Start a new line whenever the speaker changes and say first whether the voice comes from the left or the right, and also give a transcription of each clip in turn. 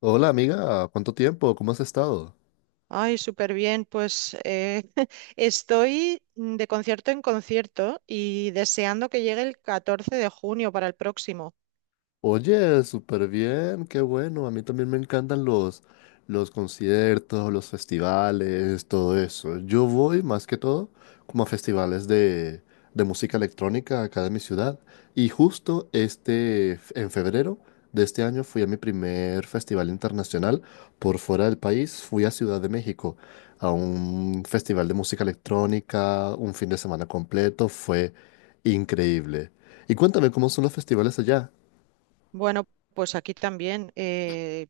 left: Hola amiga, ¿cuánto tiempo? ¿Cómo has estado?
right: Ay, súper bien. Pues estoy de concierto en concierto y deseando que llegue el 14 de junio para el próximo.
left: Oye, súper bien, qué bueno. A mí también me encantan los conciertos, los festivales, todo eso. Yo voy más que todo como a festivales de música electrónica acá de mi ciudad. Y justo en febrero de este año fui a mi primer festival internacional por fuera del país. Fui a Ciudad de México a un festival de música electrónica, un fin de semana completo. Fue increíble. Y cuéntame, ¿cómo son los festivales allá?
right: Bueno, pues aquí también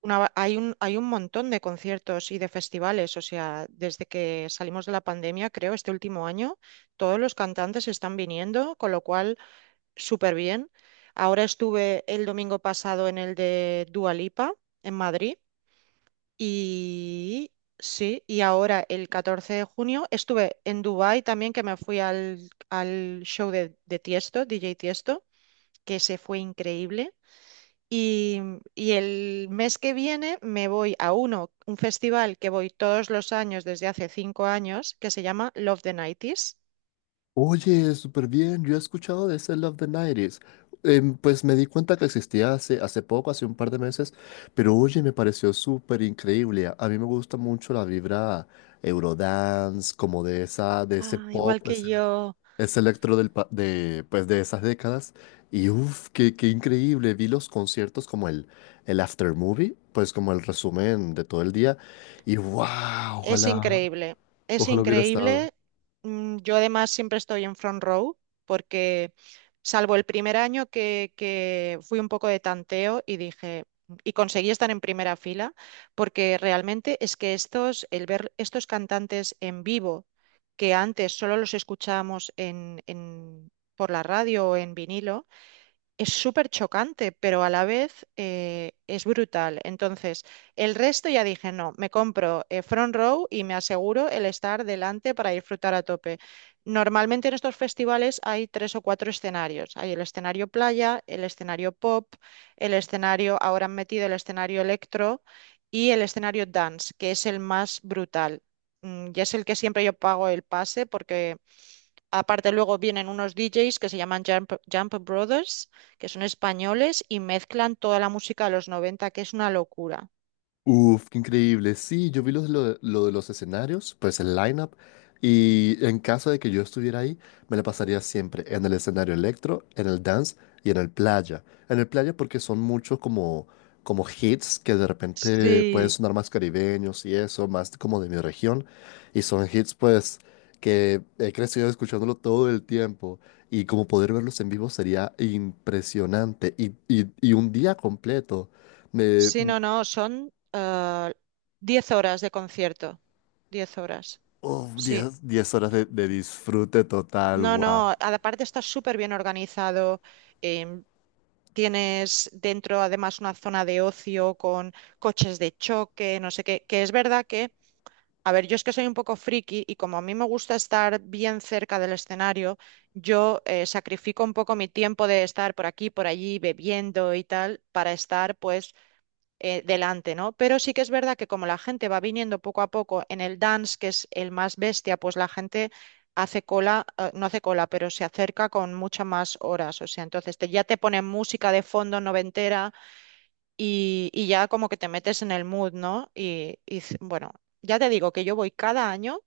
right: hay un montón de conciertos y de festivales. O sea, desde que salimos de la pandemia, creo, este último año, todos los cantantes están viniendo, con lo cual, súper bien. Ahora estuve el domingo pasado en el de Dua Lipa, en Madrid. Y sí, y ahora el 14 de junio estuve en Dubái también, que me fui al show de Tiesto, DJ Tiesto, que se fue increíble. Y, y el mes que viene me voy a un festival que voy todos los años desde hace 5 años, que se llama Love the 90.
left: Oye, súper bien. Yo he escuchado de ese Love the Nineties. Pues me di cuenta que existía hace poco, hace un par de meses, pero oye, me pareció súper increíble. A mí me gusta mucho la vibra Eurodance, como de esa, de ese
right: Ah,
left: pop,
right: igual que yo.
left: ese electro pues de esas décadas. Y uff, qué increíble. Vi los conciertos como el after movie, pues como el resumen de todo el día. Y wow,
right: Es
left: ojalá,
right: increíble, es
left: ojalá hubiera estado.
right: increíble. Yo además siempre estoy en front row porque salvo el primer año que fui un poco de tanteo y dije, y conseguí estar en primera fila, porque realmente es que estos, el ver estos cantantes en vivo, que antes solo los escuchábamos en, por la radio o en vinilo, es súper chocante, pero a la vez es brutal. Entonces, el resto ya dije, no, me compro Front Row y me aseguro el estar delante para disfrutar a tope. Normalmente en estos festivales hay tres o cuatro escenarios. Hay el escenario playa, el escenario pop, ahora han metido el escenario electro y el escenario dance, que es el más brutal. Y es el que siempre yo pago el pase, porque aparte luego vienen unos DJs que se llaman Jump Brothers, que son españoles y mezclan toda la música de los 90, que es una locura.
left: Uf, qué increíble. Sí, yo vi lo de los escenarios, pues el lineup. Y en caso de que yo estuviera ahí, me la pasaría siempre en el escenario electro, en el dance y en el playa. En el playa porque son muchos como hits que de repente pueden
right: Sí.
left: sonar más caribeños y eso, más como de mi región. Y son hits pues que he crecido escuchándolo todo el tiempo. Y como poder verlos en vivo sería impresionante. Y un día completo.
right: Sí, no, no, son 10 horas de concierto. Diez horas,
left: Uf,
right: sí.
left: 10 10 horas de disfrute total,
right: No,
left: wow.
right: no, aparte está súper bien organizado. em, Tienes dentro además una zona de ocio con coches de choque, no sé qué, que es verdad que... A ver, yo es que soy un poco friki, y como a mí me gusta estar bien cerca del escenario, yo sacrifico un poco mi tiempo de estar por aquí, por allí, bebiendo y tal, para estar pues delante, ¿no? Pero sí que es verdad que, como la gente va viniendo poco a poco en el dance, que es el más bestia, pues la gente hace cola, no hace cola, pero se acerca con muchas más horas. O sea, entonces ya te ponen música de fondo noventera y, ya como que te metes en el mood, ¿no? Bueno, ya te digo que yo voy cada año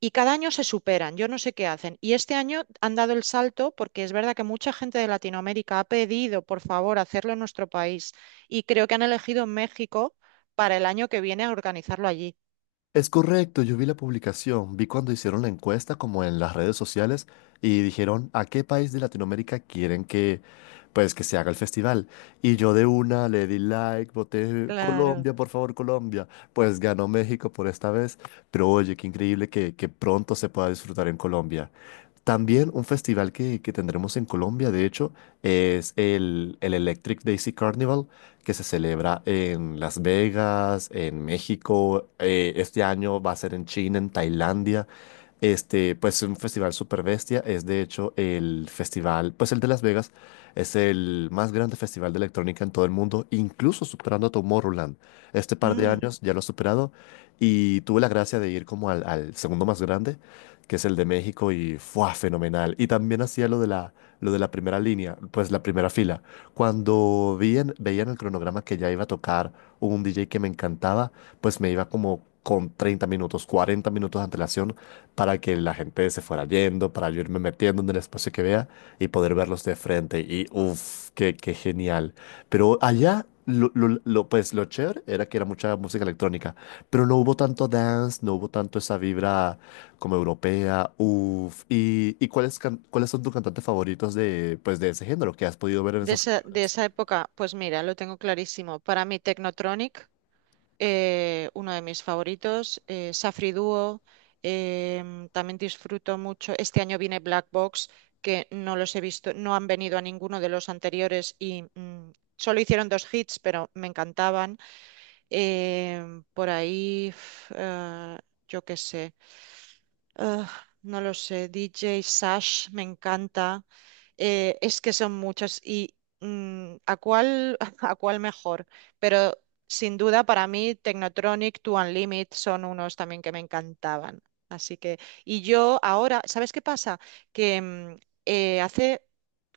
right: y cada año se superan, yo no sé qué hacen. Y este año han dado el salto porque es verdad que mucha gente de Latinoamérica ha pedido, por favor, hacerlo en nuestro país, y creo que han elegido México para el año que viene a organizarlo allí.
left: Es correcto, yo vi la publicación, vi cuando hicieron la encuesta como en las redes sociales y dijeron a qué país de Latinoamérica quieren que pues que se haga el festival. Y yo de una le di like, voté
right: Claro.
left: Colombia, por favor, Colombia. Pues ganó México por esta vez, pero oye, qué increíble que pronto se pueda disfrutar en Colombia. También un festival que tendremos en Colombia, de hecho, es el Electric Daisy Carnival, que se celebra en Las Vegas, en México. Este año va a ser en China, en Tailandia. Este, pues es un festival super bestia. Es de hecho el festival, pues el de Las Vegas, es el más grande festival de electrónica en todo el mundo, incluso superando a Tomorrowland. Este par de
right: Mm,
left: años ya lo ha superado y tuve la gracia de ir como al segundo más grande que es el de México y fue fenomenal. Y también hacía lo de la primera línea, pues la primera fila. Cuando veía en el cronograma que ya iba a tocar un DJ que me encantaba, pues me iba como con 30 minutos, 40 minutos de antelación para que la gente se fuera yendo, para yo irme metiendo en el espacio que vea y poder verlos de frente. Y uff, qué genial. Pero allá, pues lo chévere era que era mucha música electrónica, pero no hubo tanto dance, no hubo tanto esa vibra como europea, uff. ¿Y cuáles, cuáles son tus cantantes favoritos de, pues, de ese género que has podido ver en
right: De
left: esos
right: esa, de
left: festivales?
right: esa época, pues mira, lo tengo clarísimo. Para mí, Technotronic. Uno de mis favoritos, Safri Duo. También disfruto mucho. Este año viene Black Box, que no los he visto, no han venido a ninguno de los anteriores, y solo hicieron dos hits, pero me encantaban. Por ahí, yo qué sé. Ah, no lo sé, DJ Sash me encanta. Es que son muchos, y ¿a cuál, a cuál mejor? Pero sin duda, para mí, Technotronic, Two Unlimited son unos también que me encantaban. Así que, y yo ahora, ¿sabes qué pasa? Que hace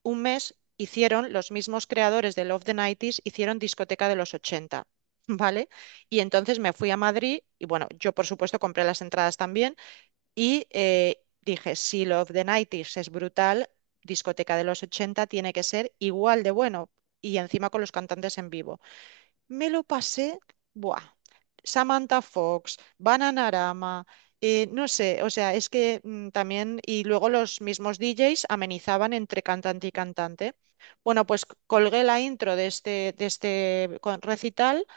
right: un mes hicieron los mismos creadores de Love the 90, hicieron discoteca de los 80, ¿vale? Y entonces me fui a Madrid y, bueno, yo, por supuesto, compré las entradas también, y dije, si Love the 90 es brutal, discoteca de los 80 tiene que ser igual de bueno. Y encima con los cantantes en vivo. Me lo pasé, buah. Samantha Fox, Bananarama, no sé, o sea, es que también, y luego los mismos DJs amenizaban entre cantante y cantante. Bueno, pues colgué la intro de este recital,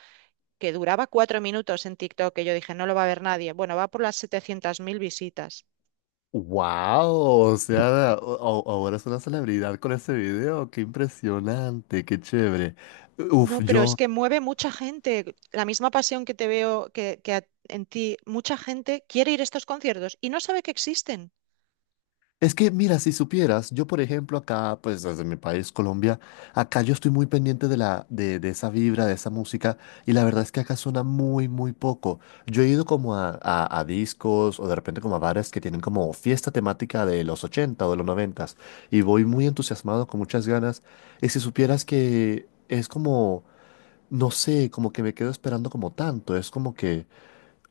right: que duraba 4 minutos, en TikTok, que yo dije, no lo va a ver nadie. Bueno, va por las 700.000 visitas.
left: ¡Wow! O sea, ahora es una celebridad con ese video. ¡Qué impresionante! ¡Qué chévere!
right: No,
left: Uf,
right: pero es
left: yo,
right: que mueve mucha gente. La misma pasión que te veo, que, en ti, mucha gente quiere ir a estos conciertos y no sabe que existen.
left: es que, mira, si supieras, yo por ejemplo acá, pues desde mi país, Colombia, acá yo estoy muy pendiente de esa vibra, de esa música, y la verdad es que acá suena muy, muy poco. Yo he ido como a discos o de repente como a bares que tienen como fiesta temática de los 80 o de los 90 y voy muy entusiasmado, con muchas ganas, y si supieras que es como, no sé, como que me quedo esperando como tanto, es como que...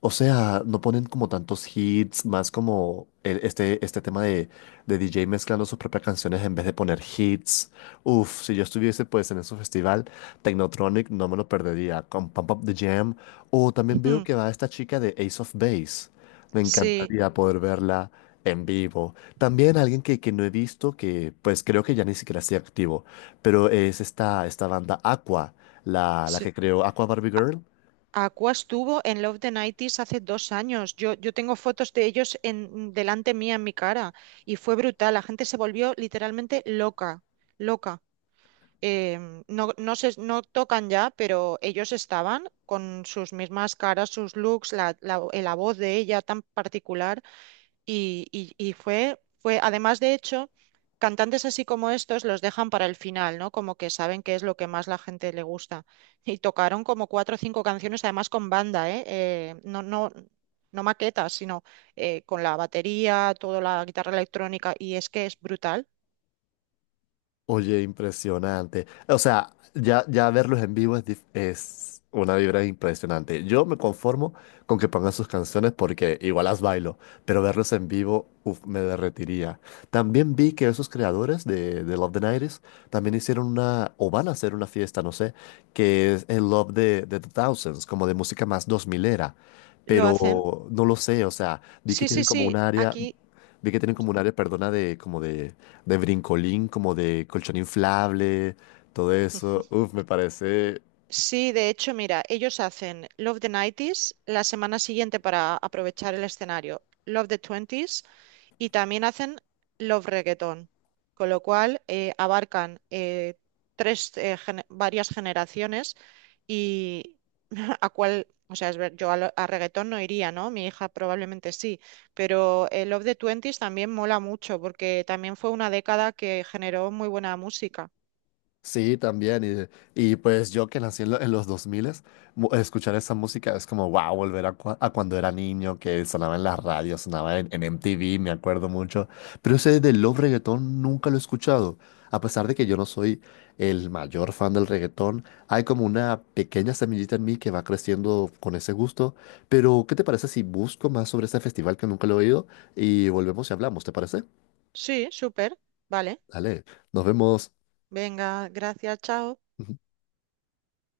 left: O sea, no ponen como tantos hits, más como este tema de DJ mezclando sus propias canciones en vez de poner hits. Uf, si yo estuviese pues en ese festival, Technotronic no me lo perdería, con Pump Up the Jam. O también veo
right: Ujú.
left: que va esta chica de Ace of Base. Me
right: Sí,
left: encantaría poder verla en vivo. También alguien que no he visto, que pues creo que ya ni siquiera sigue activo, pero es esta banda Aqua, la
right: sí.
left: que creó Aqua Barbie Girl.
right: Aqua estuvo en Love the 90 hace 2 años. Yo tengo fotos de ellos delante mía, en mi cara, y fue brutal. La gente se volvió literalmente loca, loca. No, no, no tocan ya, pero ellos estaban con sus mismas caras, sus looks, la voz de ella tan particular. Y, y fue, además, de hecho, cantantes así como estos los dejan para el final, ¿no? Como que saben qué es lo que más la gente. Le gusta. Y tocaron como cuatro o cinco canciones, además con banda, ¿eh? No, no, no maquetas, sino con la batería, toda la guitarra electrónica, y es que es brutal.
left: Oye, impresionante. O sea, ya, ya verlos en vivo es una vibra impresionante. Yo me conformo con que pongan sus canciones porque igual las bailo, pero verlos en vivo, uf, me derretiría. También vi que esos creadores de Love the 90 también hicieron una, o van a hacer una fiesta, no sé, que es el Love de the Thousands, como de música más dos milera,
right: ¿Lo hacen?
left: pero no lo sé, o sea, vi que
right: Sí, sí,
left: tienen como un
right: sí,
left: área.
right: aquí
left: Vi que tienen como un área, perdona, de como de brincolín, como de colchón inflable, todo eso. Uf, me parece.
right: sí. De hecho, mira, ellos hacen Love the 90s la semana siguiente para aprovechar el escenario, Love the 20s, y también hacen love reggaeton, con lo cual abarcan varias generaciones, y ¿a cuál? O sea, a reggaetón no iría, ¿no? Mi hija probablemente sí, pero el Love the Twenties también mola mucho porque también fue una década que generó muy buena música.
left: Sí, también. Y pues yo que nací en, en los dos escuchar esa música es como, wow, volver a, a cuando era niño, que sonaba en las radios, sonaba en MTV, me acuerdo mucho. Pero ese del love reggaetón nunca lo he escuchado. A pesar de que yo no soy el mayor fan del reggaetón, hay como una pequeña semillita en mí que va creciendo con ese gusto. Pero, ¿qué te parece si busco más sobre ese festival que nunca lo he oído y volvemos y hablamos? ¿Te parece?
right: Sí, súper, vale.
left: Dale, nos vemos.
right: Venga, gracias, chao.